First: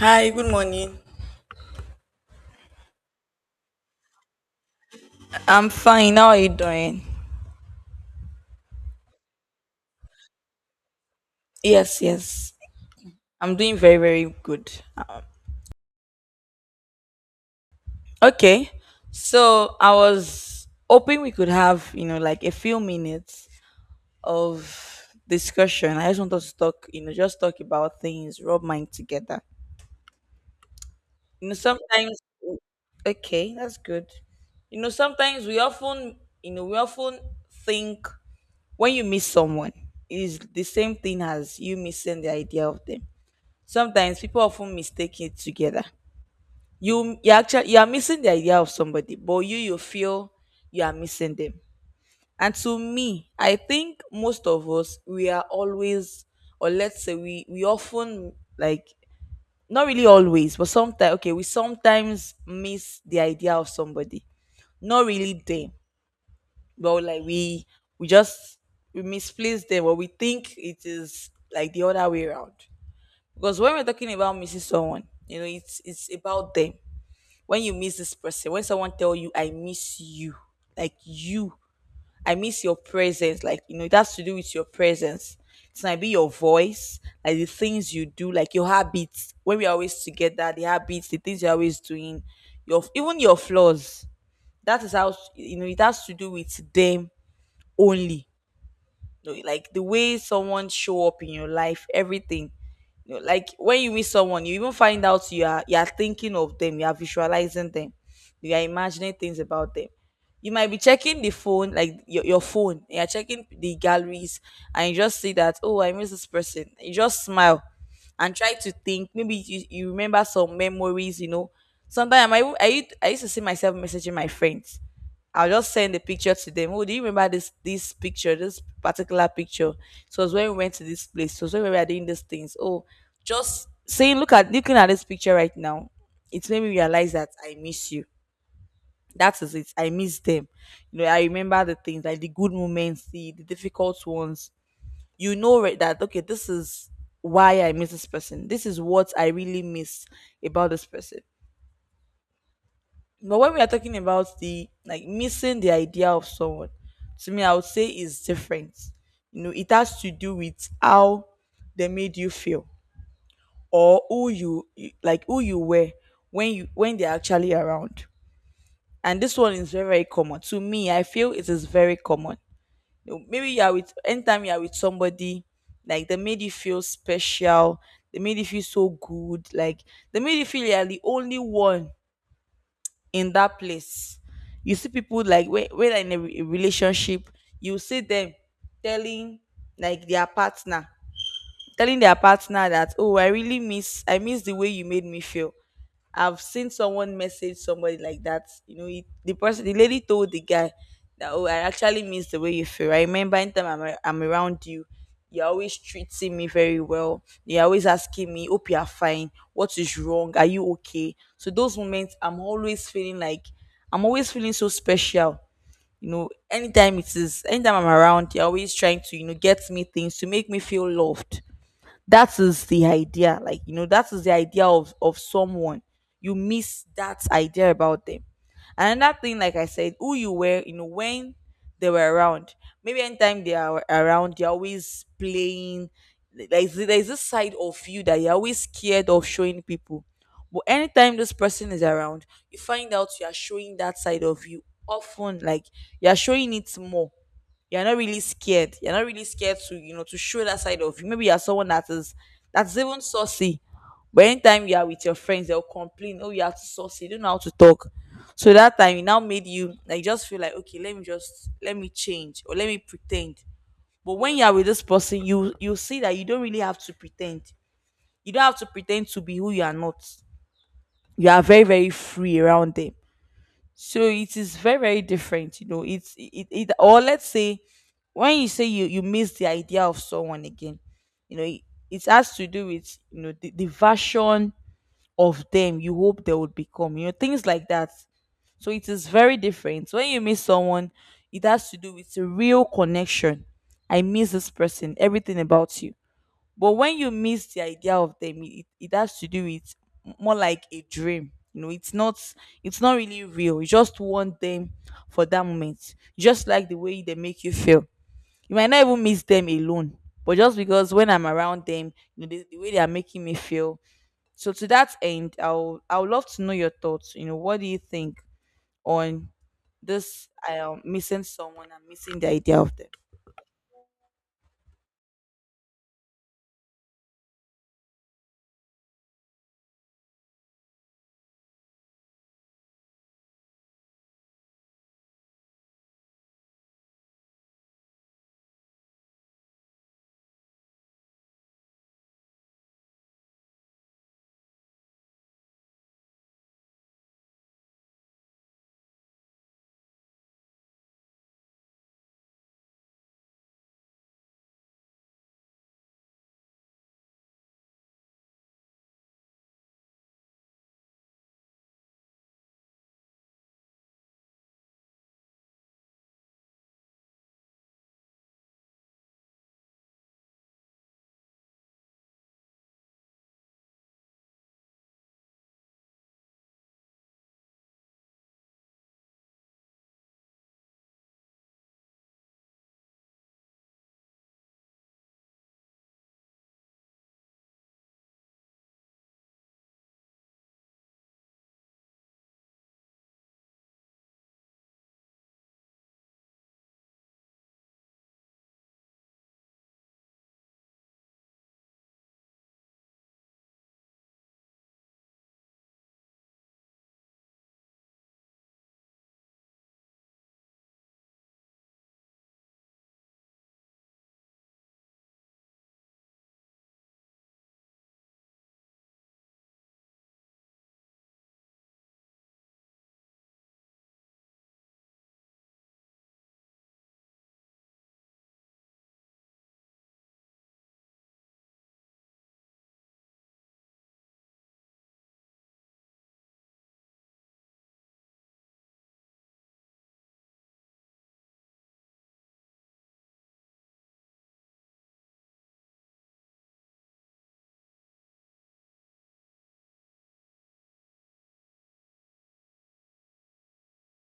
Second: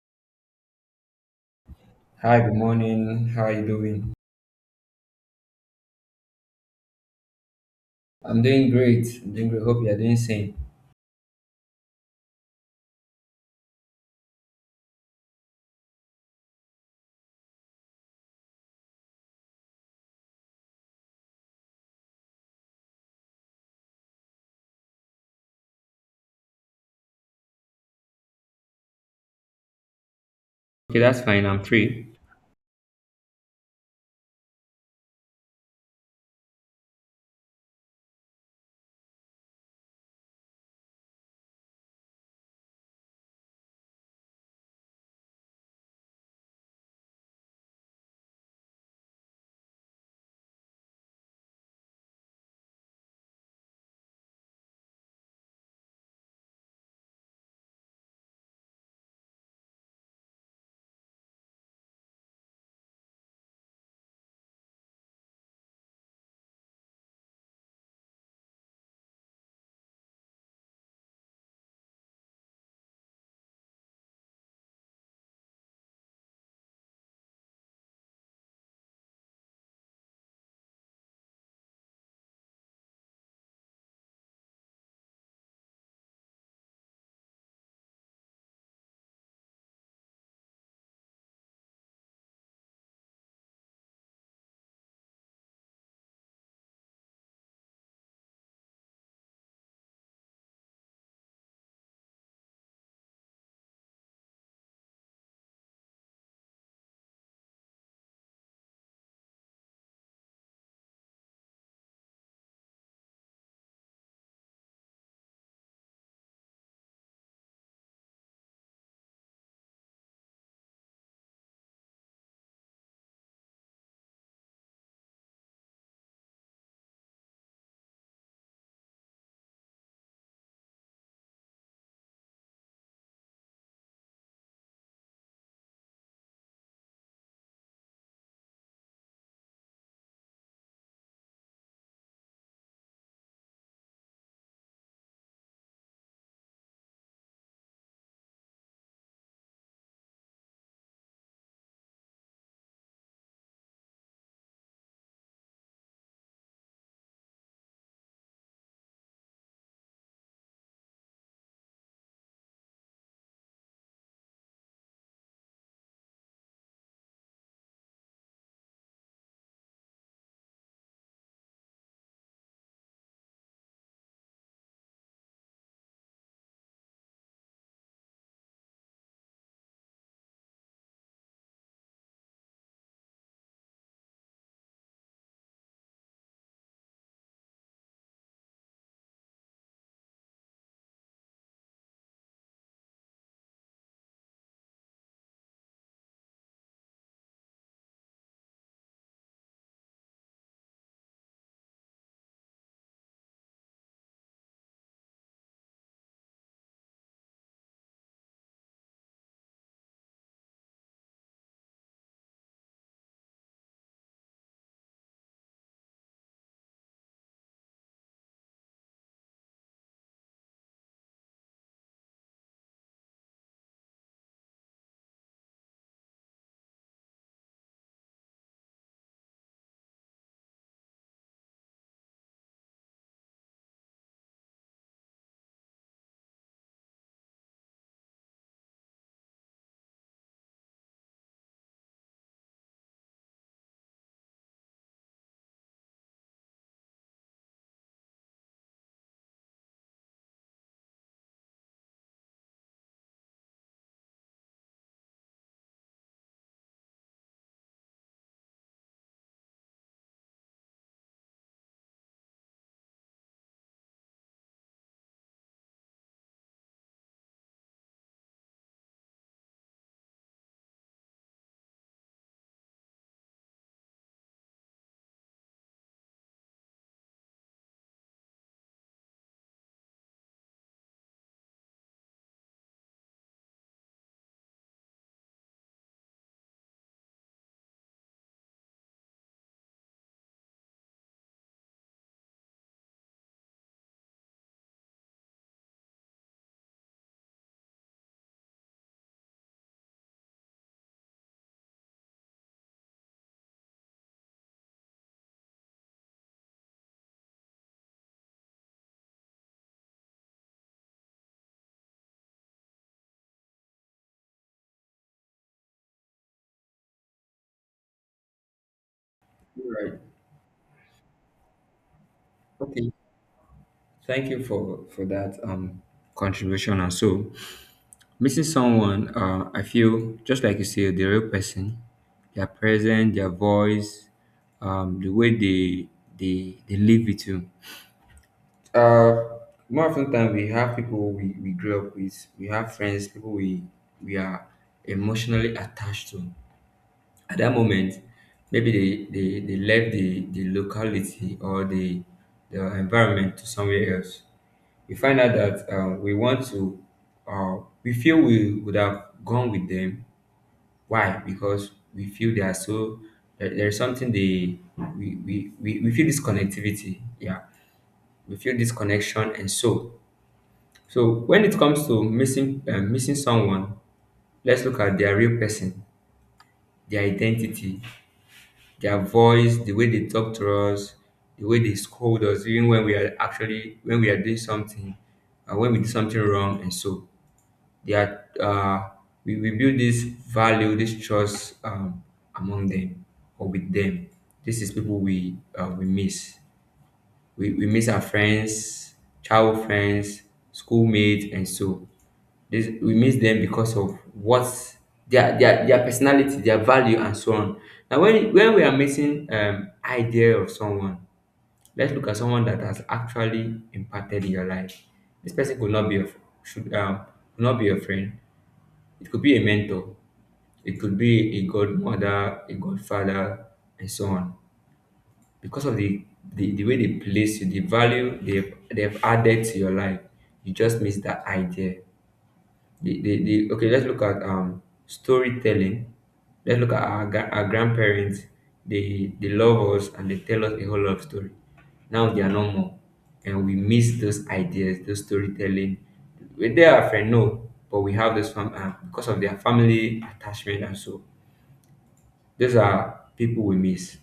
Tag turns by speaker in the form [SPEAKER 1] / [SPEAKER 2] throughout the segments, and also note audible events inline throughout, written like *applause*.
[SPEAKER 1] Hi, good morning.
[SPEAKER 2] Hi, good morning. How are you doing?
[SPEAKER 1] I'm fine. How are you doing?
[SPEAKER 2] I'm doing great. I'm doing great. Hope you are doing same.
[SPEAKER 1] Yes, yes. I'm doing very, very good. Okay. So I was hoping we could have, you know, like a few minutes of discussion. I just want us to talk, you know, just talk about things, rub mind together.
[SPEAKER 2] Okay, that's fine.
[SPEAKER 1] You know,
[SPEAKER 2] I'm free.
[SPEAKER 1] sometimes, okay, that's good. You know, sometimes we often think when you miss someone is the same thing as you missing the idea of them, sometimes people often mistake it together. You actually you are missing the idea of somebody, but you feel you are missing them. And to me, I think most of us we are always, or let's say we often like not really always, but sometimes okay, we sometimes miss the idea of somebody. Not really them, but like we just we misplace them, or we think it is like the other way around. Because when we're talking about missing someone, you know, it's about them. When you miss this person, when someone tell you, "I miss you," like you, I miss your presence. Like you know, it has to do with your presence. It might be your voice, like the things you do, like your habits. When we're always together, the habits, the things you're always doing, your even your flaws. That is how you know it has to do with them only no, like the way someone show up in your life, everything. You know, like when you meet someone, you even find out you are thinking of them, you are visualizing them, you are imagining things about them. You might be checking the phone, like your phone, you're checking the galleries, and you just see that, oh, I miss this person. You just smile and try to think. Maybe you remember some memories, you know. Sometimes I used to see myself messaging my friends. I'll just send the picture to them. Oh, do you remember this picture, this particular picture? So it was when we went to this place. So it was when we were doing these things. Oh, just saying, look at looking at this picture right now, it made me realize that I miss you. That is it. I miss them. You know, I remember the things, like the good moments, the difficult ones. You know right that okay, this is why I miss this person. This is what I really miss about this person. But when we are talking about the like missing the idea of someone, to me, I would say it's different. You know, it has to do with how they made you feel, or who you like who you were when you when they're actually around. And this one is very, very common. To me, I feel it is very common. You know, maybe you are with anytime you are with somebody, like they made you feel special, they made you feel so good, like they made you feel you are the only one in that place. You see people like when they're in a relationship, you see them telling like their partner, telling their partner that, oh, I miss the way you made me feel. I've seen someone message somebody like that. You know, it, the person, the lady told the guy that, oh, I actually miss the way you feel. I remember anytime I'm around you, you're always treating me very well. You're always asking me, 'Hope you are fine. What is wrong? Are you okay? So those moments, I'm always feeling like, I'm always feeling so special. You know, anytime I'm around, you're always trying to, you know, get me things to make me feel loved. That is the idea, like you know, that is the idea of someone. You miss that idea about them. And another thing, like I said, who you were, you know, when they were around. Maybe anytime they are around, they're always playing. There's this side of you that you're always scared of showing people, but anytime this person is around, you find out you are showing that side of you often, like you're showing it more. You're not really scared. You're not really scared to, you know, to show that side of you. Maybe you're someone that is that's even saucy. But anytime you are with your friends, they'll complain, oh, you are too saucy, you don't know how to talk. So that time it now made you like just feel like, okay, let me change or let me pretend. But when you are with this person, you see that you don't really have to pretend. You don't have to pretend to be who you are not. You are very, very free around them. So it is very, very different. You know, it's it, it or let's say when you say you miss the idea of someone again, you know, it has to do with, you know, the version of them you hope they would become, you know, things like that. So it is very different. So, when you miss someone, it has to do with a real connection. I miss this person, everything about you. But when you miss the idea of them, it has to do with more like a dream. You know, it's not, it's not really real. You just want them for that moment. Just like the way they make you feel. You might not even miss them alone. But just because when I'm around them, you know, the way they are making me feel. So to that end, I would love to know your thoughts. You know, what do you think on
[SPEAKER 2] Right.
[SPEAKER 1] this? I am missing someone, I'm missing the idea of them.
[SPEAKER 2] Okay. Thank you for for that contribution. And so, missing someone, I feel just like you say, the real person, their presence, their voice, the way they live it too. Uh, More often than we have people we grew up with. We have friends, people we are emotionally attached to. At that moment maybe they left the locality or the environment to somewhere else. We find out that we want to uh, we feel we would have gone with them. Why? Because we feel they are so, there is something they, we feel this connectivity, yeah, we feel this connection. And so when it comes to missing missing someone, let's look at their real person, their identity. Their voice, the way they talk to us, the way they scold us, even when we are actually when we are doing something, and when we do something wrong, and so they are. We build this value, this trust among them or with them. This is people we miss. We miss our friends, childhood friends, schoolmates, and so this, we miss them because of what their, their personality, their value, and so on. Now, when we are missing idea of someone, let's look at someone that has actually impacted your life. This person could not be a should could not be a friend. It could be a mentor. It could be a godmother, a godfather, and so on, because of the, the way they place you, the value they've added to your life. You just miss that idea. The, the okay, let's look at storytelling. Let's look at our, our grandparents. They love us and they tell us a whole lot of story. Now they are no more, and we miss those ideas, those storytelling. We they are friend no, but we have this because of their family attachment and so. Those are people we miss,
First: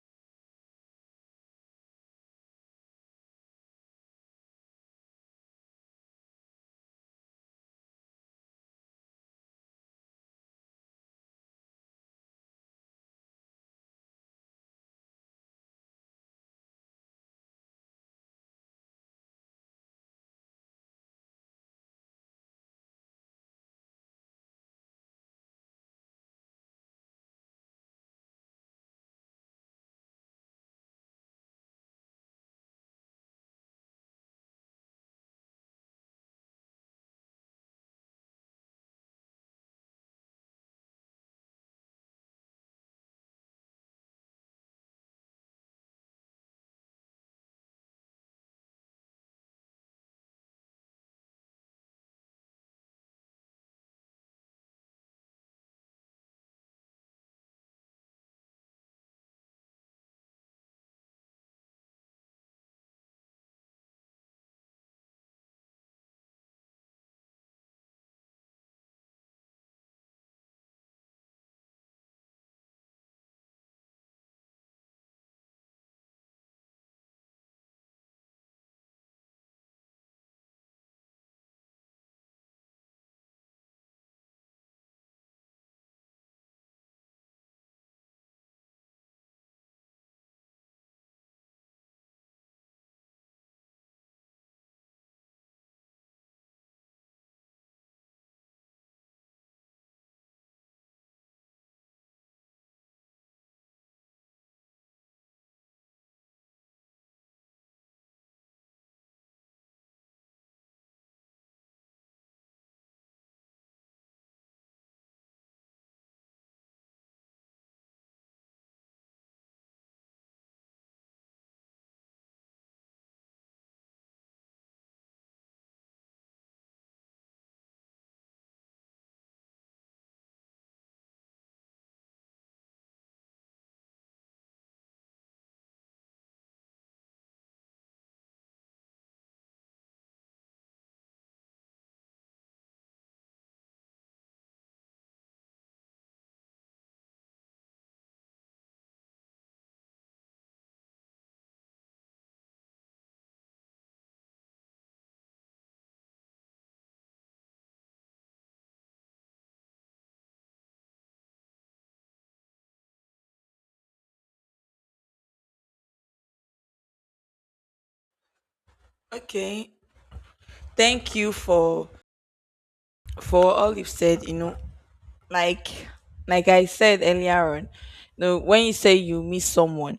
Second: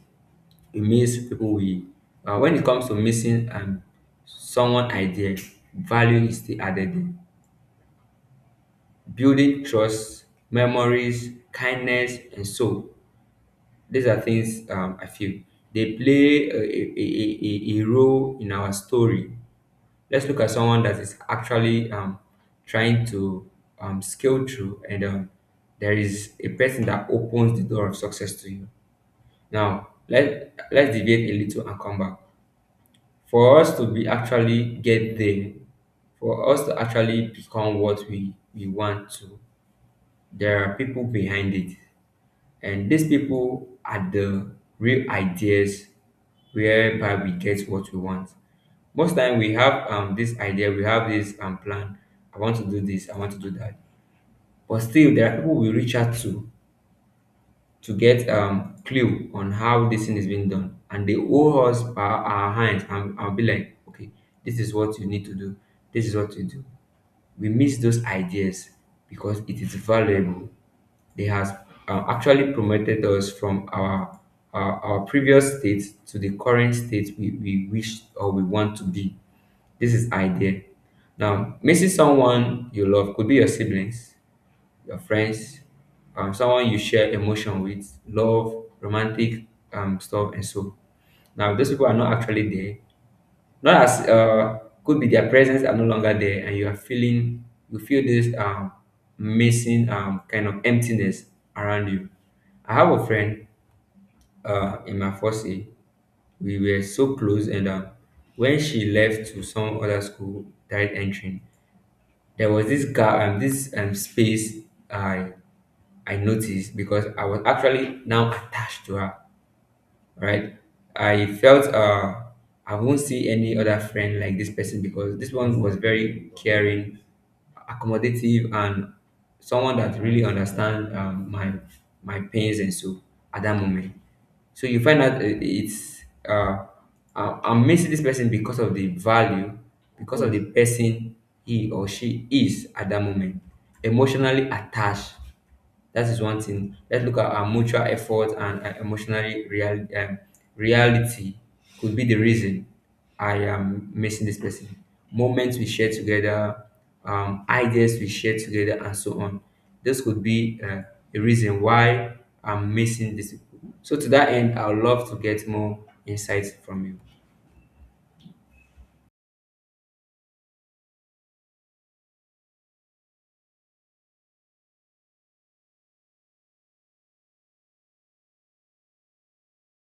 [SPEAKER 2] it miss people we, when it comes to missing someone idea, value is still added in. Building trust, memories, kindness, and so these are things I feel they play a role in our story. Let's look at someone that is actually trying to scale through, and there is a person that opens the door of success to you. Now let's deviate a little and come back. For us to be actually get there, for us to actually become what we want to, there are people behind it, and these people are the real ideas whereby we get what we want. Most time we have this idea, we have this plan. I want to do this, I want to do that, but still there are people we reach out to get clue on how this thing is being done, and they hold us by our hands and I'll be like, okay, this is what you need to do, this is what you do. We miss those ideas because it is valuable. They has actually promoted us from our, our previous state to the current state we wish or we want to be. This is idea. Now missing someone you love could be your siblings, your friends, someone you share emotion with, love, romantic stuff, and so. Now, those people are not actually there. Not as could be their presence are no longer there, and you are feeling you feel this missing kind of emptiness around you. I have a friend in my first year. We were so close, and when she left to some other school, direct entering, there was this guy this space I I noticed because I was actually now attached to her, right? I felt I won't see any other friend like this person because this one was very caring, accommodative, and someone that really understand my my pains and so at that moment. So you find out it's I'm missing this person because of the value, because of the person he or she is at that moment, emotionally attached. That is one thing. Let's look at our mutual effort and emotional real, reality could be the reason I am missing this person. Moments we share together, ideas we share together, and so on. This could be a reason why I'm missing this. So to that end, I would love to get more insights from you.
[SPEAKER 1] Okay. Thank you for all you've said. You know, like like I said earlier on, you know, when you say you miss someone,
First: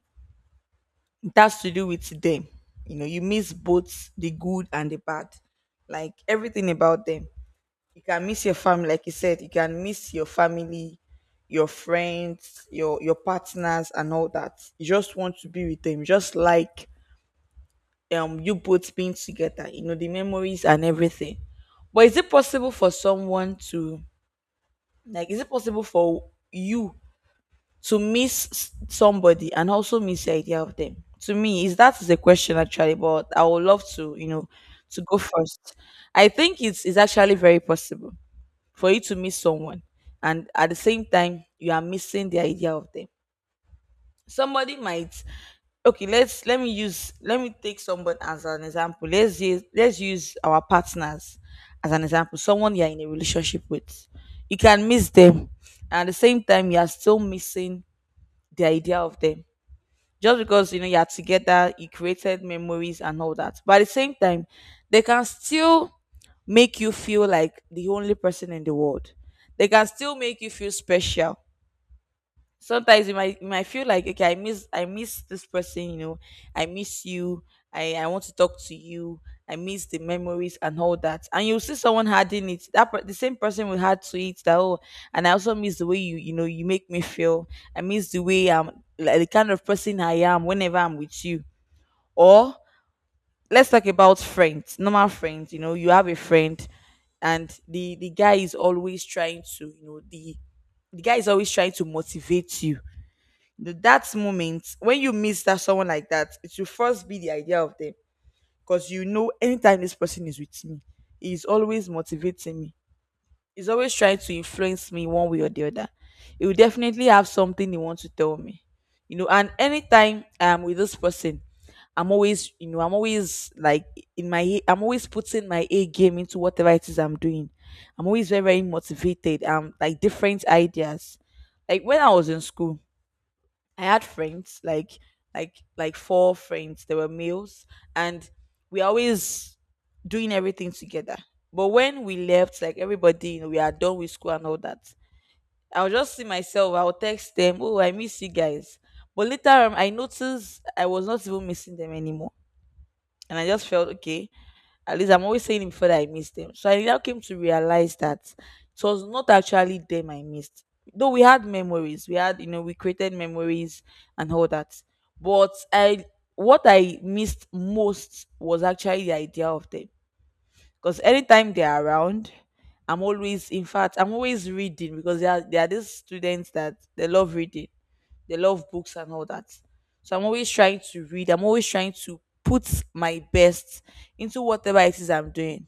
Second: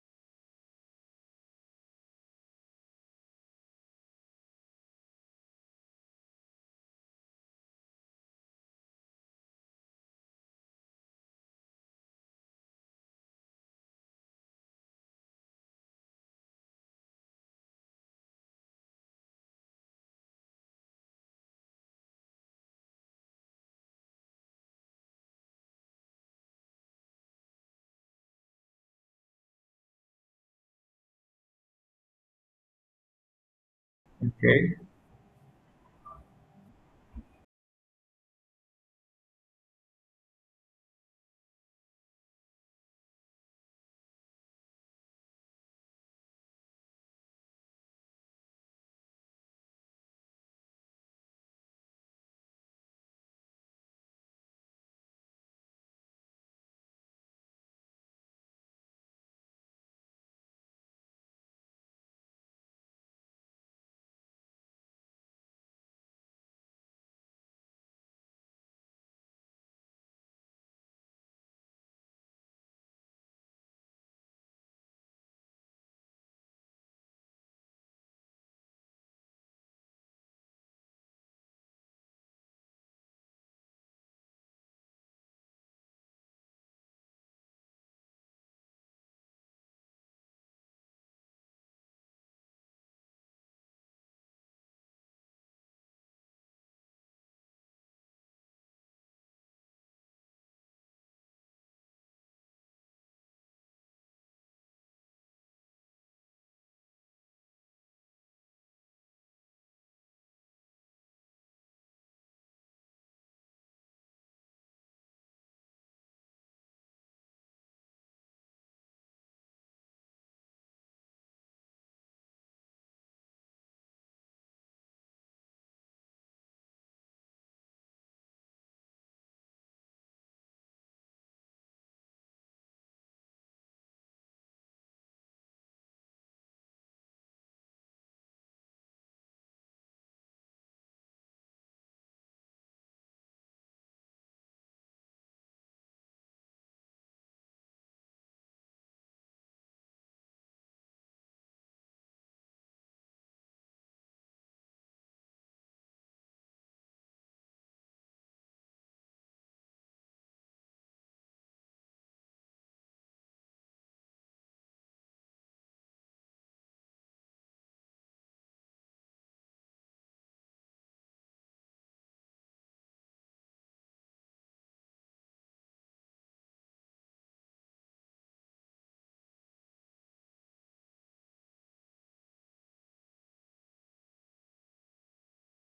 [SPEAKER 1] it has to do with them. You know, you miss both the good and the bad, like everything about them. You can miss your family, like you said, you can miss your family, your friends, your partners, and all that. You just want to be with them, just like you both being together. You know, the memories and everything. But is it possible for someone to like? Is it possible for you to miss somebody and also miss the idea of them? To me, is that, is a question actually, but I would love to, you know,
[SPEAKER 2] Okay.
[SPEAKER 1] to go first. I think it's actually very possible for you to miss someone, and at the same time you are missing the idea of them. Somebody might, okay, let me use, let me take someone as an example. Let's use our partners as an example, someone you're in a relationship with. You can miss them, and at the same time you are still missing the idea of them, just because, you know, you're together, you created memories and all that. But at the same time, they can still make you feel like the only person in the world. They can still make you feel special. Sometimes you might feel like, okay, I miss this person, you know. I miss you. I want to talk to you. I miss the memories and all that. And you see someone adding it that the same person will add to it that, oh, and I also miss the way you, you know, you make me feel. I miss the way I'm, like the kind of person I am whenever I'm with you. Or let's talk about friends, normal friends. You know, you have a friend, and the guy is always trying to, you know, the guy is always trying to motivate you. That moment when you miss that someone like that, it should first be the idea of them. Because you know, anytime this person is with me, he's always motivating me. He's always trying to influence me one way or the other. He will definitely have something he wants to tell me, you know. And anytime I'm with this person, I'm always, you know, I'm always like, in my I'm always putting my A game into whatever it is I'm doing. I'm always very, very motivated, um, like different ideas. Like when I was in school, I had friends, like like four friends. They were males, and we always doing everything together. But when we left, like everybody, you know, we are done with school and all that. I'll just see myself. I'll text them, "Oh, I miss you guys." But later on, I noticed I was not even missing them anymore, and I just felt okay. At least I'm always saying it before that I missed them. So I now came to realize that it was not actually them I missed. Though we had memories, we had, we created memories and all that. But I What I missed most was actually the idea of them. Because anytime they're around, I'm always in fact I'm always reading because there are these students that they love reading. They love books and all that. So I'm always trying to read. I'm always trying to put my best into whatever it is I'm doing.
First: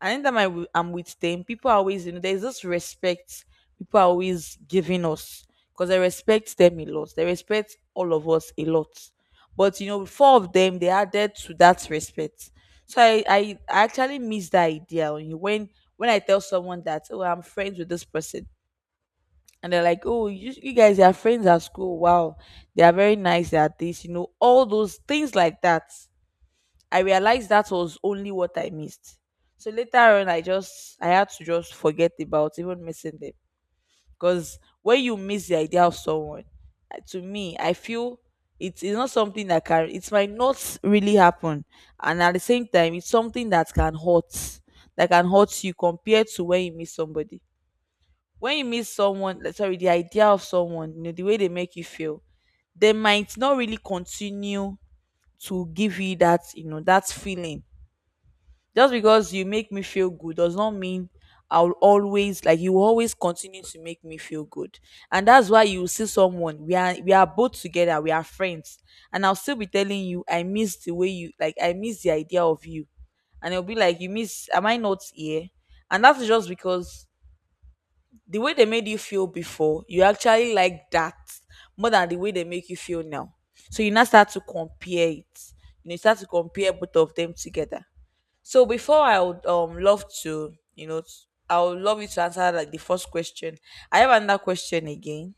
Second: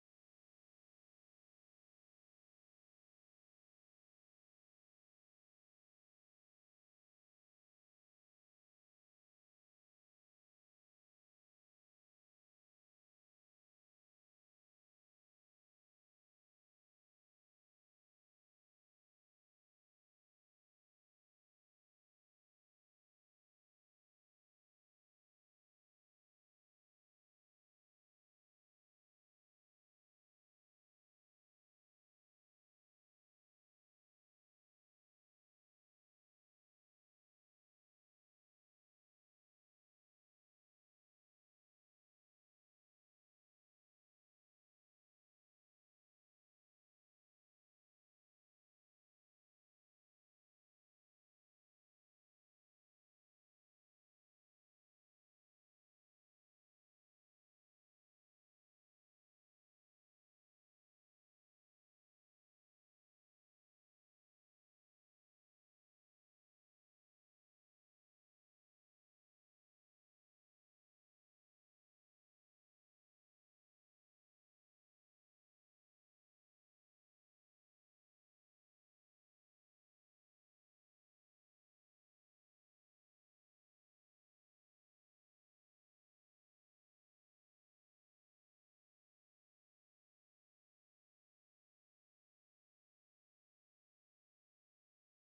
[SPEAKER 1] And anytime I'm with them, people are always, there's this respect people are always giving us because they respect them a lot. They respect all of us a lot. But, you know, four of them, they added to that respect. So I actually miss that idea when you- when I tell someone that, oh, I'm friends with this person, and they're like, "Oh, you guys are friends at school. Wow, they are very nice at this. You know, all those things like that." I realized that was only what I missed. So later on, I had to just forget about even missing them because when you miss the idea of someone, to me, I feel it is not something that can. It might not really happen, and at the same time, it's something that can hurt you compared to when you miss somebody, when you meet someone, like, sorry, the idea of someone, you know, the way they make you feel, they might not really continue to give you that, you know, that feeling. Just because you make me feel good does not mean I'll always like, you will always continue to make me feel good. And that's why you see someone, we are both together, we are friends, and I'll still be telling you I miss the way you, like I miss the idea of you, and it'll be like, you miss, am I not here? And that's just because the way they made you feel before, you actually like that more than the way they make you feel now. So you now start to compare it. You know, you start to compare both of them together. So before I would love to, you know, I would love you to answer, like, the first question. I have another question again.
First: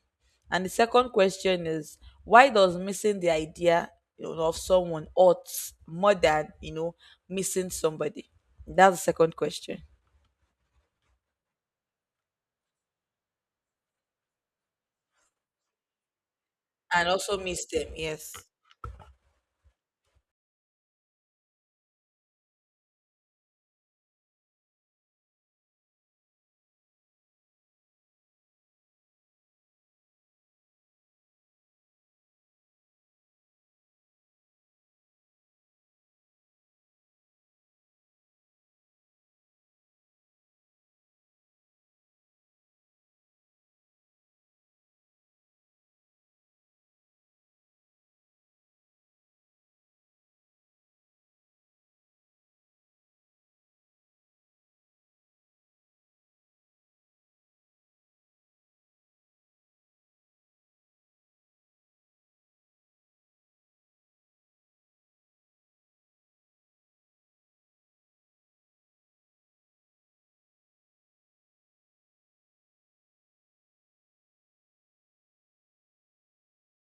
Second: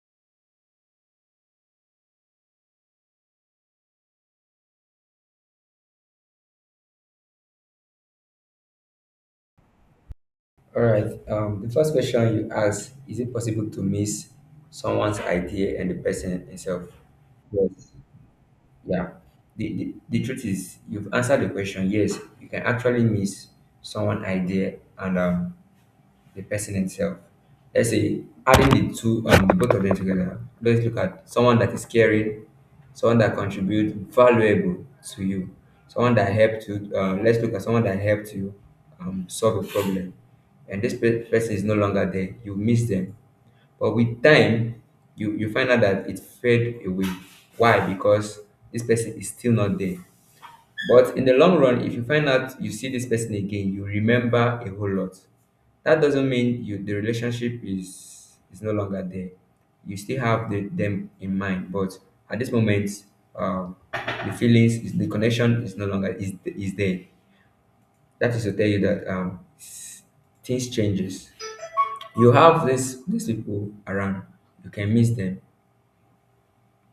[SPEAKER 1] And the second question is, why does missing the idea, you know, of someone ought more than, you know, missing somebody? That's the second question.
[SPEAKER 2] All right. The first question you asked: is it possible to miss someone's idea and the person himself?
[SPEAKER 1] And also miss them,
[SPEAKER 2] Yes.
[SPEAKER 1] yes.
[SPEAKER 2] Yeah. The, the truth is, you've answered the question. Yes, you can actually miss someone idea and the person himself. Let's say adding the two, the both of them together. Let's look at someone that is caring, someone that contributes valuable to you, someone that helped you. Let's look at someone that helped you solve a problem, and this person is no longer there. You miss them, but with time, you find out that it fade away. Why? Because this person is still not there. But in the long run, if you find out you see this person again, you remember a whole lot. That doesn't mean you the relationship is no longer there. You still have the, them in mind, but at this moment, the feelings, is, the connection is no longer is there. That is to tell you that things changes. You have this these people around. You can miss them.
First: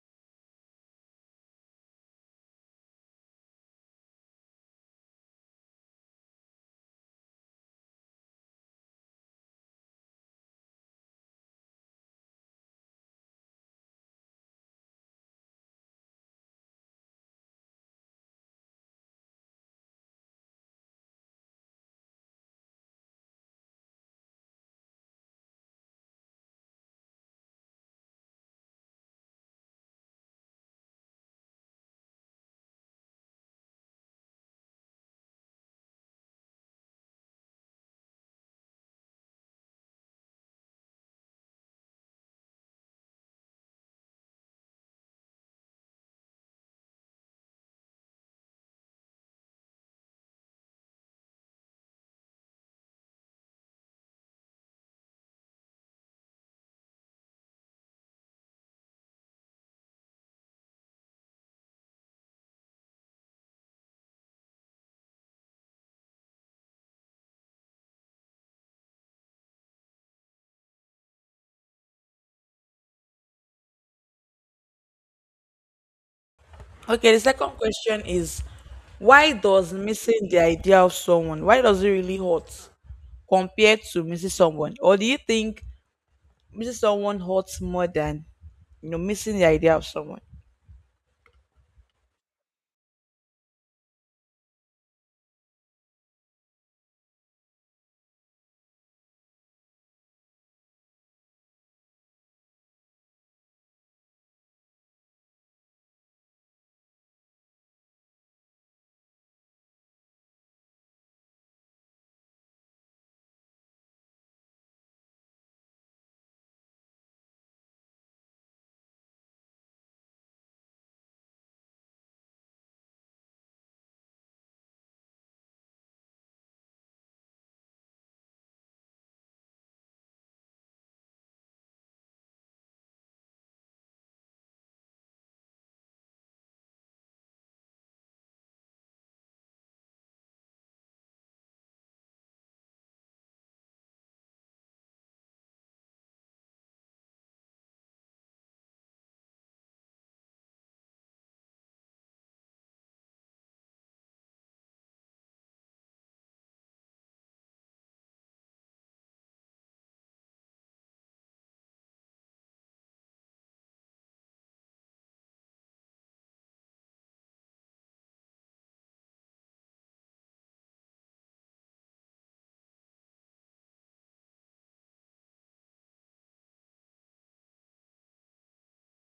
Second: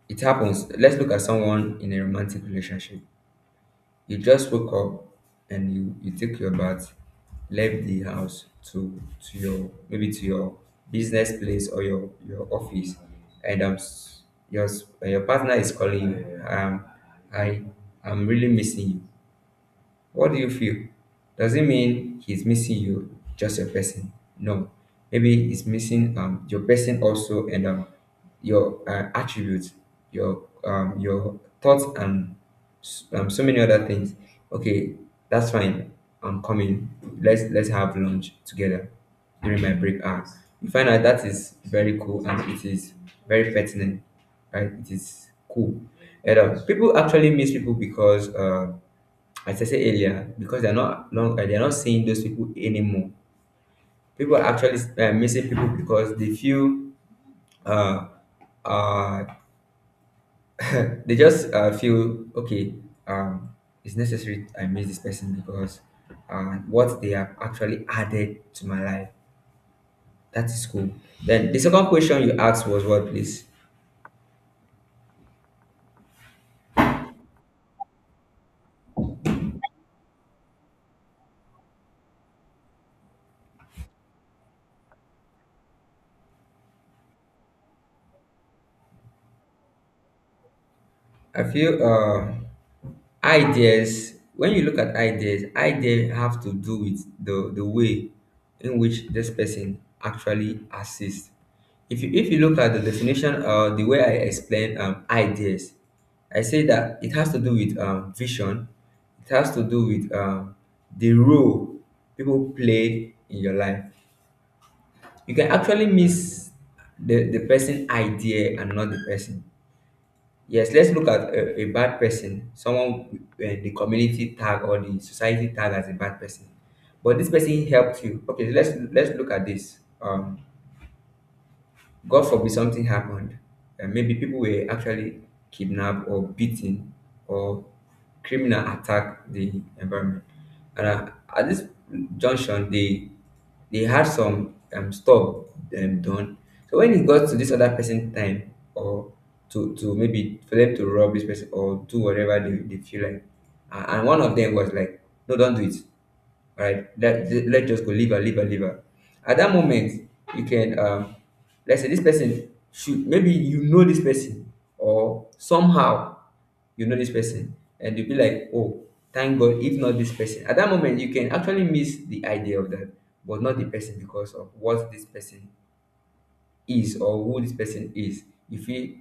[SPEAKER 2] It happens. Let's look at someone in a romantic relationship. You just woke up and you take your bath, left the house to to your maybe to your business place or your office, and your your partner is calling you. I I'm really missing you. What do you feel? Does it mean he's missing you, just your person? No. Maybe he's missing your person also and your attributes, your thoughts and so many other things. Okay, that's fine. I'm coming. Let's have lunch together during my break hour. You find out that is very cool and it is very pertinent, right? It is cool. And people actually miss people because as I said earlier, because they're not long, they're not seeing those people anymore. People are actually missing people because they feel uh, uh, they just feel okay. Um, it's necessary I miss this person because what they have actually added to my life. That is cool. Then the second question you asked was what, please?
[SPEAKER 1] Okay, the second question is, why does missing the idea of someone, why does it really hurt compared to missing someone? Or do you think missing someone hurts more than, you know, missing the idea of someone?
[SPEAKER 2] I feel. Ideas, when you look at ideas, ideas have to do with the way in which this person actually assists. If you if you look at the definition or the way I explain ideas, I say that it has to do with vision. It has to do with the role people play in your life. You can actually miss the person idea and not the person. Yes, let's look at a bad person, someone the community tag or the society tag as a bad person. But this person helped you. Okay, let's look at this. God forbid something happened. Maybe people were actually kidnapped or beaten or criminal attacked the environment. And at this junction, they had some stuff done. So when it got to this other person's time or to maybe for them to rob this person or do whatever they feel like, and one of them was like, no, don't do it. All right, let's just go liver, liver, liver. At that moment, you can, let's say this person should, maybe you know this person or somehow you know this person and you'll be like, oh, thank God, if not this person. At that moment, you can actually miss the idea of that, but not the person because of what this person is or who this person is if you,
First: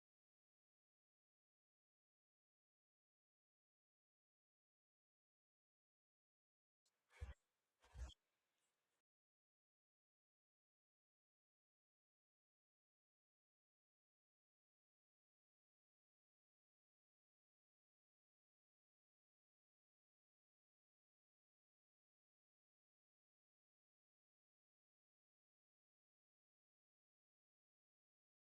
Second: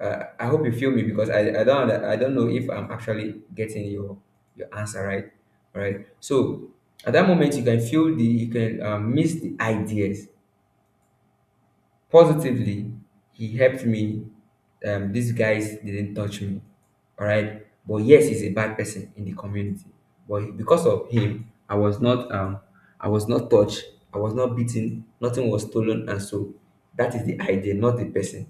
[SPEAKER 2] I hope you feel me because I don't I don't know if I'm actually getting your answer right. All right, so at that moment you can feel the, you can, miss the ideas positively. He helped me. These guys didn't touch me. All right, but yes, he's a bad person in the community, but because of him I was not, I was not touched, I was not beaten, nothing was stolen, and so that is the idea, not the person.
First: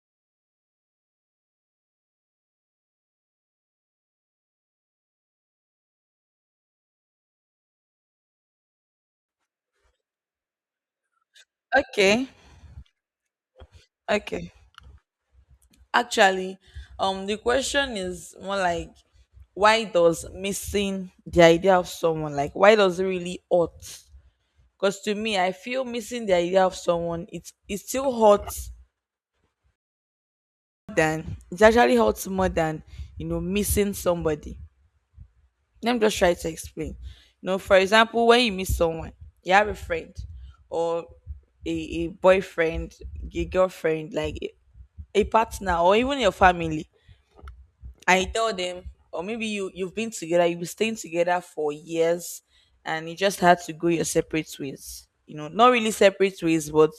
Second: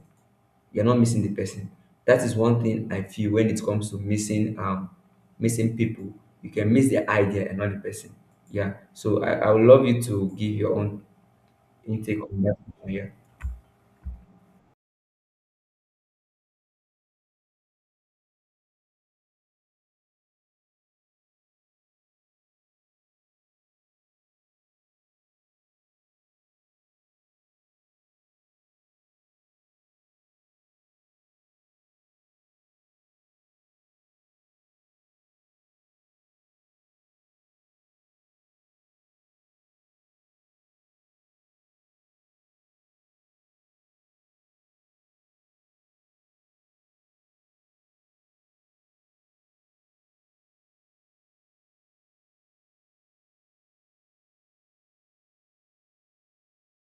[SPEAKER 2] You're not missing the person. That is one thing I feel when it comes to missing, missing people. You can miss the idea and not the person. Yeah. So I would love you to give your own intake
[SPEAKER 1] Okay.
[SPEAKER 2] on that. Yeah.
[SPEAKER 1] Okay. Actually, the question is more like, why does missing the idea of someone, like why does it really hurt? Because to me, I feel missing the idea of someone, it still hurts than it actually hurts more than, you know, missing somebody. Let me just try to explain. You know, for example, when you miss someone, you have a friend or a boyfriend, a girlfriend, like a partner, or even your family, and you tell them, or maybe you've been together, you've been staying together for years, and you just had to go your separate ways. You know, not really separate ways, but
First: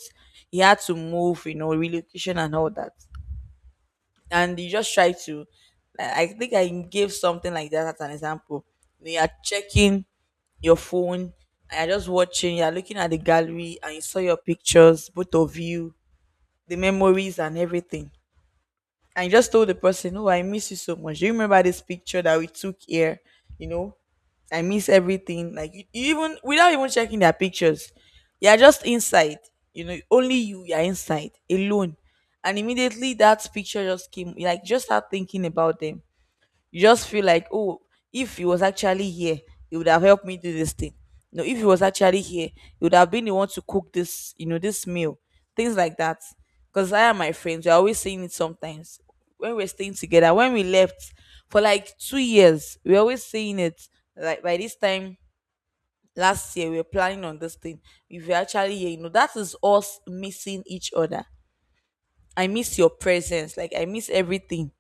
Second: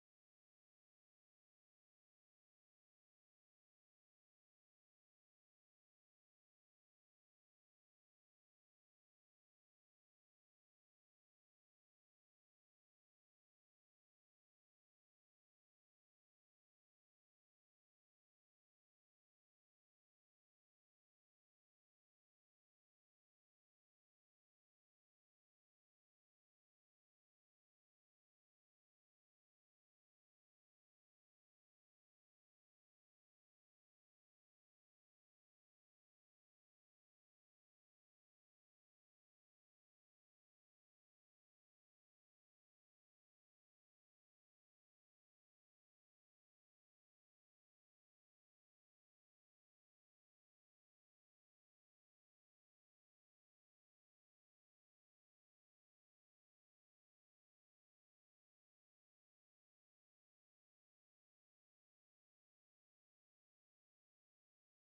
[SPEAKER 1] you had to move. You know, relocation and all that, and you just try to, I think I gave something like that as an example. You are checking your phone, and you're just watching you're looking at the gallery, and you saw your pictures, both of you, the memories and everything, and just told the person, "Oh, I miss you so much. Do you remember this picture that we took here? You know, I miss everything." Like you even without even checking their pictures, you're just inside. You know, only you. You're inside alone, and immediately that picture just came. Like, just start thinking about them. You just feel like, oh, if he was actually here, he would have helped me do this thing. No, if he was actually here, he would have been the one to cook this, you know, this meal, things like that. Because I and my friends, we're always saying it sometimes, when we're staying together, when we left for like 2 years, we're always saying it, like by this time last year, we were planning on this thing. If you're actually here, you know, that is us missing each other. I miss your presence, like I miss everything.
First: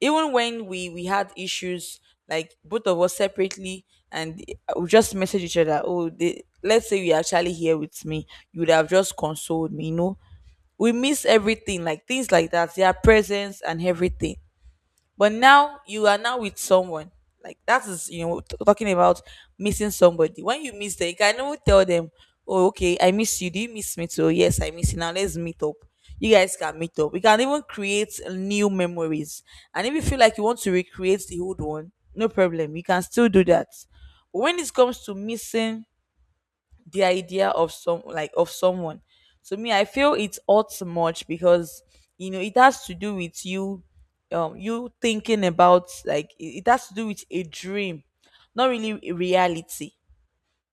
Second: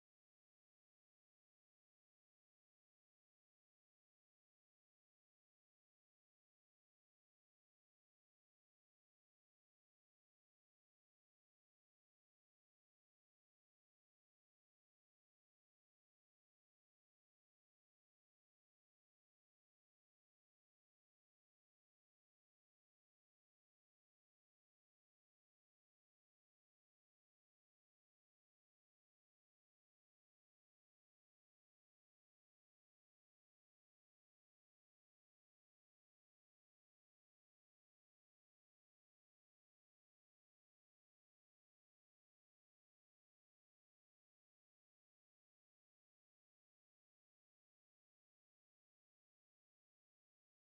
[SPEAKER 1] Even when we had issues, like both of us separately, and we just message each other, oh, they, let's say you're actually here with me, you would have just consoled me. You know, we miss everything, like things like that, their presence and everything. But now you are now with someone. Like that is, you know, talking about missing somebody. When you miss them, you can even tell them, oh, okay, I miss you. Do you miss me too? Yes, I miss you. Now let's meet up. You guys can meet up. We can even create new memories. And if you feel like you want to recreate the old one, no problem. You can still do that. But when it comes to missing the idea of some, like of someone, to me I feel it's all too much, because you know, it has to do with you, you thinking about, like, it has to do with a dream, not really a reality.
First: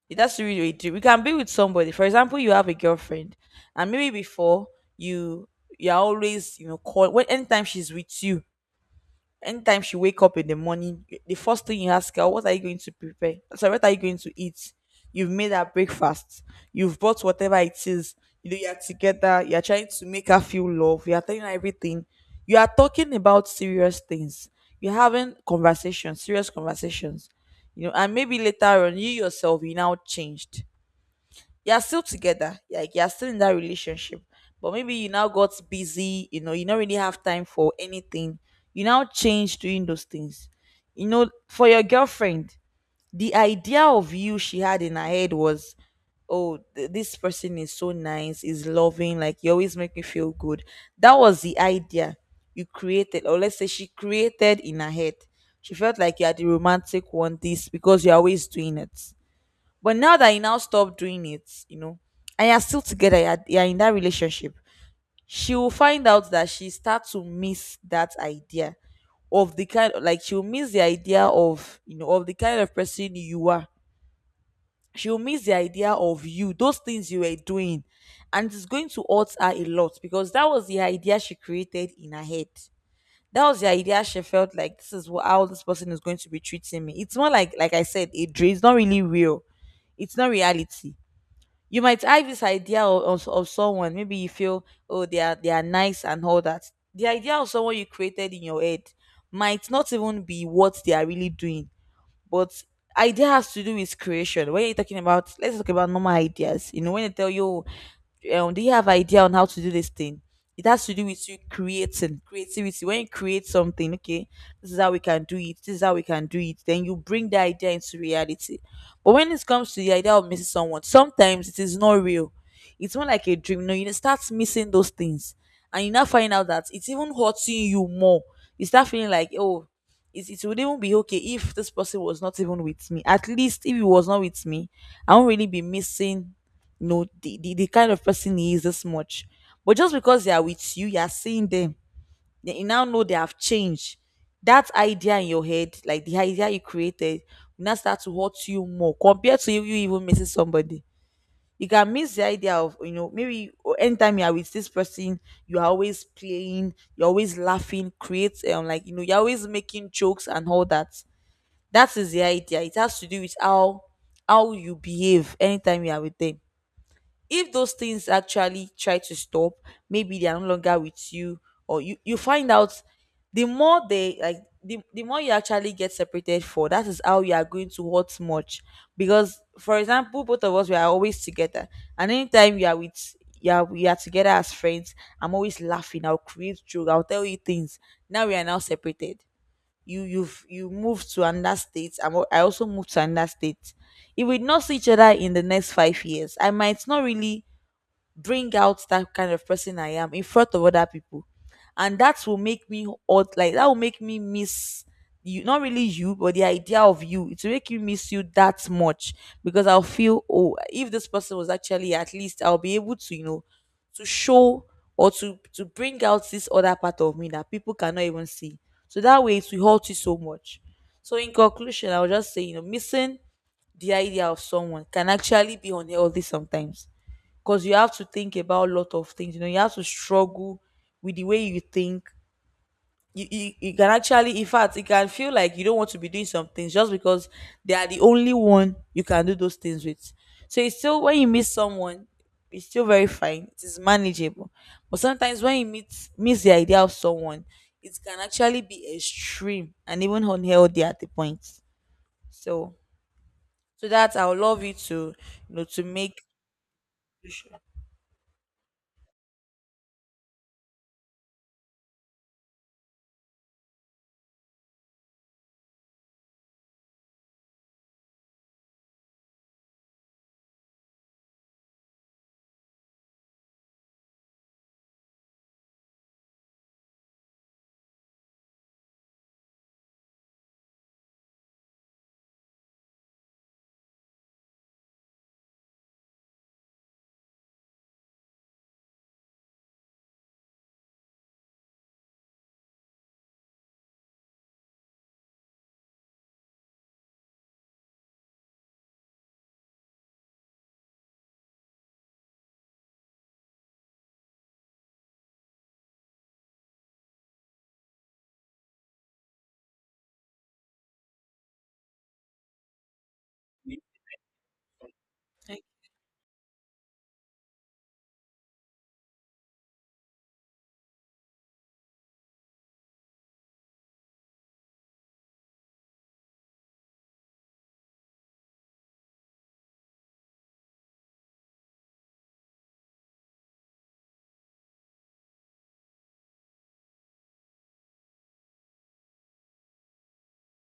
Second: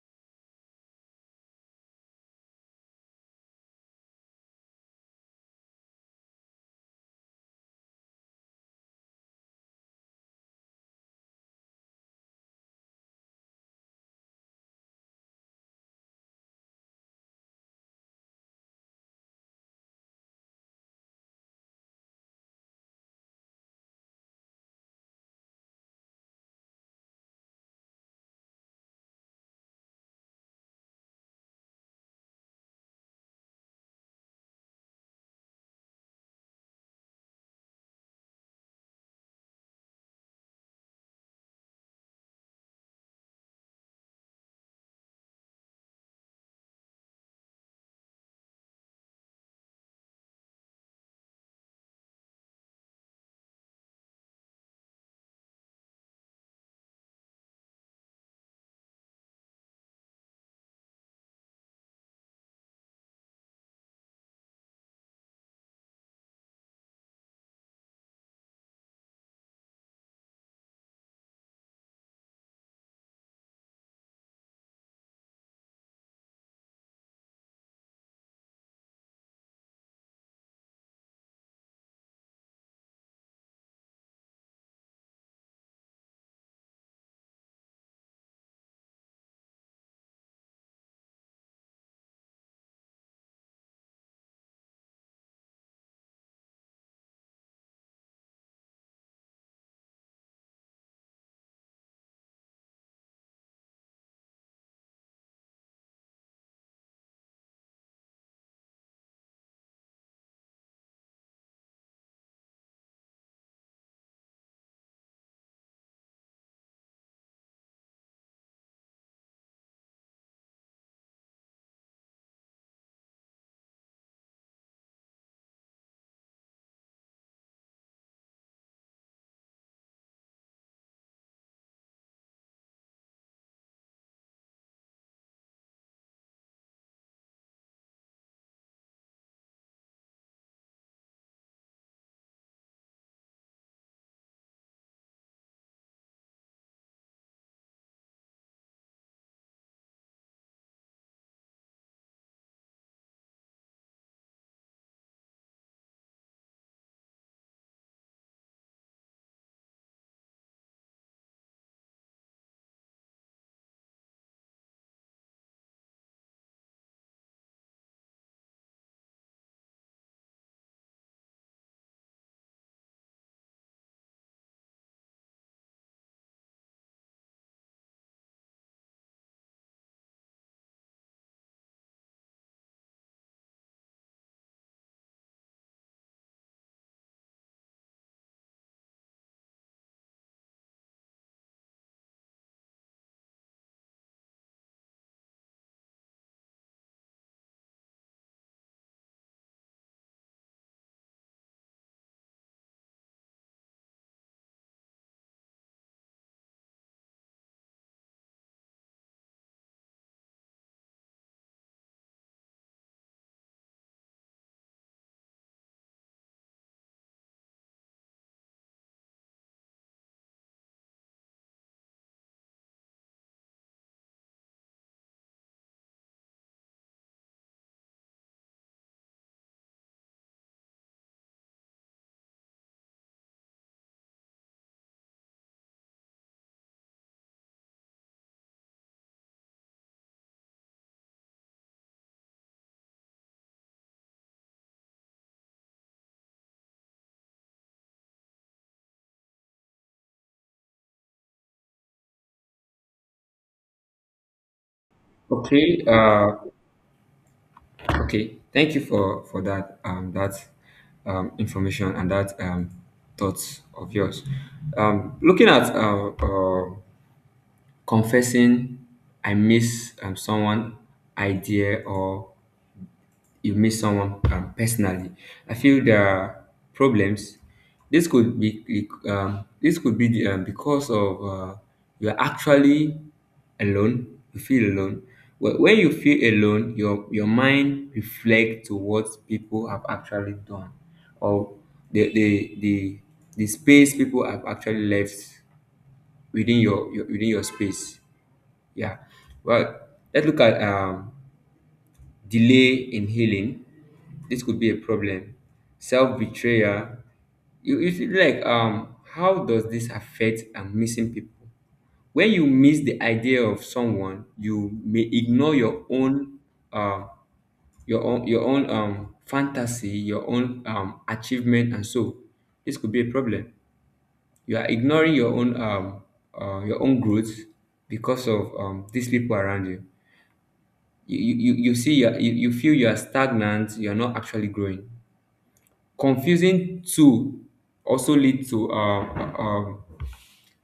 [SPEAKER 1] It has to do with a dream. You can be with somebody. For example, you have a girlfriend, and maybe before, you you're always, you know, call when anytime she's with you, anytime she wake up in the morning, the first thing you ask her, what are you going to prepare? So what are you going to eat? You've made her breakfast. You've bought whatever it is. You know, you're together. You're trying to make her feel love. You're telling her everything. You are talking about serious things. You're having conversations, serious conversations. You know, and maybe later on, you yourself, you now changed. You're still together, like you're still in that relationship, but maybe you now got busy, you know, you don't really have time for anything. You now change doing those things, you know, for your girlfriend. The idea of you she had in her head was, oh, this person is so nice, is loving, like you always make me feel good. That was the idea you created, or let's say she created in her head. She felt like you are the romantic one, this because you're always doing it. But now that you now stop doing it, you know, and you're still together, you're in that relationship, she will find out that she starts to miss that idea of the kind, like she'll miss the idea of, you know, of the kind of person you are. She'll miss the idea of you, those things you were doing. And it's going to hurt her a lot because that was the idea she created in her head. That was the idea she felt like, this is what, how this person is going to be treating me. It's more like I said, a dream. It's not really real, it's not reality. You might have this idea of, of someone, maybe you feel, oh, they are nice and all that. The idea of someone you created in your head might not even be what they are really doing. But idea has to do with creation. When you're talking about, let's talk about normal ideas, you know, when they tell you, oh, do you have idea on how to do this thing? It has to do with you creating creativity. When you create something, okay, this is how we can do it. This is how we can do it. Then you bring the idea into reality. But when it comes to the idea of missing someone, sometimes it is not real. It's more like a dream. No, you start missing those things, and you now find out that it's even hurting you more. You start feeling like, oh, it would even be okay if this person was not even with me. At least if he was not with me, I won't really be missing, no, the kind of person he is this much. But just because they are with you, you are seeing them, then you now know they have changed. That idea in your head, like the idea you created, will now start to hurt you more compared to you even missing somebody. You can miss the idea of, you know, maybe or anytime you are with this person, you are always playing, you're always laughing, create like, you know, you're always making jokes and all that. That is the idea. It has to do with how you behave anytime you are with them. If those things actually try to stop, maybe they are no longer with you, or you find out the more they like, the more you actually get separated, for that is how you are going to hurt much. Because for example, both of us, we are always together, and anytime you are with, yeah, we are together as friends, I'm always laughing, I'll create joke, I'll tell you things. Now we are now separated. You moved to another state, I also moved to another state. If we not see each other in the next 5 years, I might not really bring out that kind of person I am in front of other people. And that will make me odd, like that will make me miss you, not really you, but the idea of you. It will make you miss you that much, because I'll feel, oh, if this person was actually, at least I'll be able to, you know, to show or to bring out this other part of me that people cannot even see. So that way it will hurt you so much. So in conclusion, I'll just say, you know, missing the idea of someone can actually be unhealthy sometimes, because you have to think about a lot of things. You know, you have to struggle with the way you think. You can actually, in fact, it can feel like you don't want to be doing some things just because they are the only one you can do those things with. So it's still, when you meet someone, it's still very fine, it is manageable. But sometimes when you meet miss the idea of someone, it can actually be extreme and even unhealthy at the point. So so that I would love you to, you know, to
[SPEAKER 2] Okay.
[SPEAKER 1] make.
[SPEAKER 2] Okay. Thank you for that, that, information, and that thoughts of yours. Looking at confessing, I miss someone idea, or you meet someone, personally. I feel there are problems. This could be the, because of you're actually alone. You feel alone. When you feel alone, your mind reflects to what people have actually done, or the the, the space people have actually left within your, within your space. Yeah. Well, let's look at delay in healing. This could be a problem. Self betrayal. You feel like, um, how does this affect and missing people? When you miss the idea of someone, you may ignore your own uh, your own, um, fantasy, your own, um, achievement, and so this could be a problem. You are ignoring your own, um, your own growth, because of, um, these people around you. You see, you're, you feel you are stagnant, you're not actually growing. Confusing too, also lead to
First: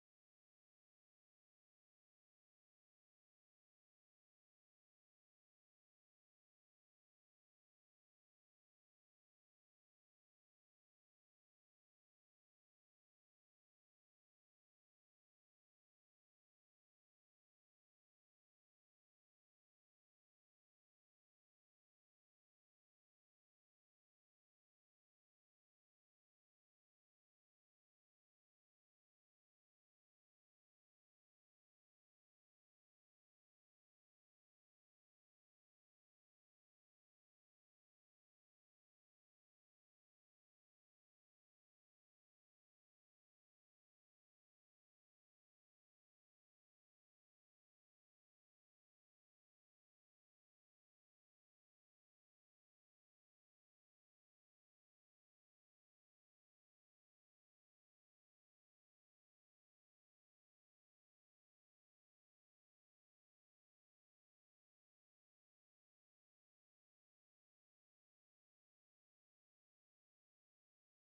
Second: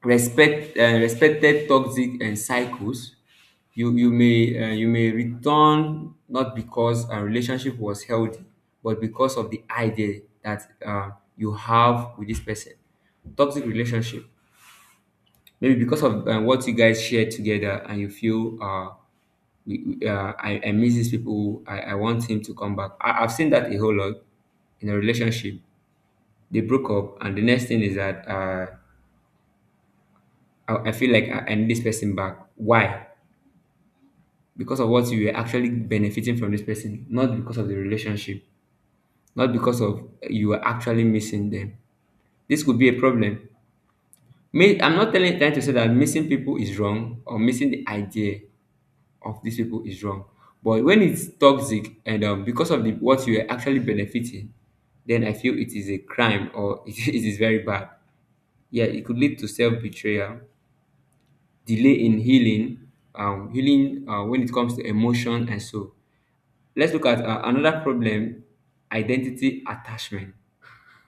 [SPEAKER 2] respect, respected toxic and cycles. You may you may return, not because a relationship was healthy, but because of the idea that, you have with this person. Toxic relationship, maybe because of, what you guys share together, and you feel, we, I miss these people. I want him to come back. I've seen that a whole lot in a relationship. They broke up, and the next thing is that, I feel like, I need this person back. Why? Because of what you were actually benefiting from this person, not because of the relationship, not because of you are actually missing them. This could be a problem. Me, I'm not telling, trying to say that missing people is wrong, or missing the idea of these people is wrong. But when it's toxic, and, because of the what you are actually benefiting, then I feel it is a crime, or *laughs* it is very bad. Yeah, it could lead to self betrayal, delay in healing, healing, when it comes to emotion, and so. Let's look at, another problem: identity attachment.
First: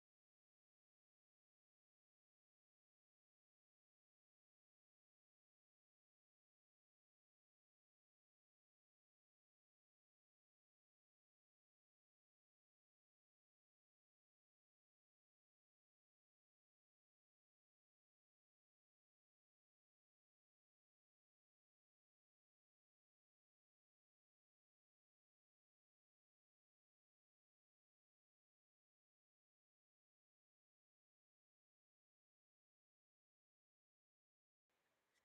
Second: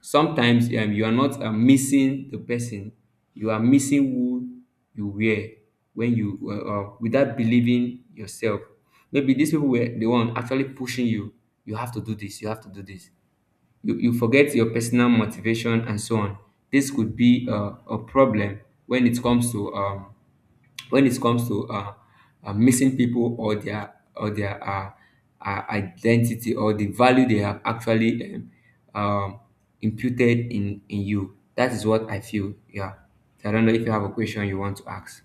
[SPEAKER 2] Sometimes, you are not, missing the person, you are missing who you were when you, without believing yourself. Maybe these people were the one actually pushing you. You have to do this. You have to do this. You forget your personal motivation and so on. This could be, a problem when it comes to, when it comes to, missing people, or their, identity, or the value they have actually, um, imputed in you. That is what I feel. Yeah. So I don't know if you have a question you want to ask.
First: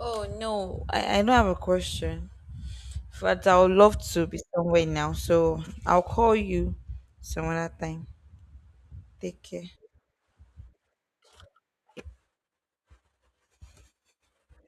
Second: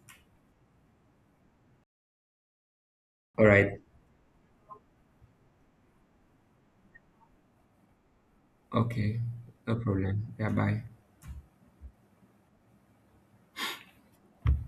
[SPEAKER 1] Oh no, I don't have a question,
[SPEAKER 2] All
[SPEAKER 1] but I would
[SPEAKER 2] right.
[SPEAKER 1] love to be somewhere now. So I'll call you some other time.
[SPEAKER 2] Okay.
[SPEAKER 1] Take care.
[SPEAKER 2] No problem. Yeah. Bye.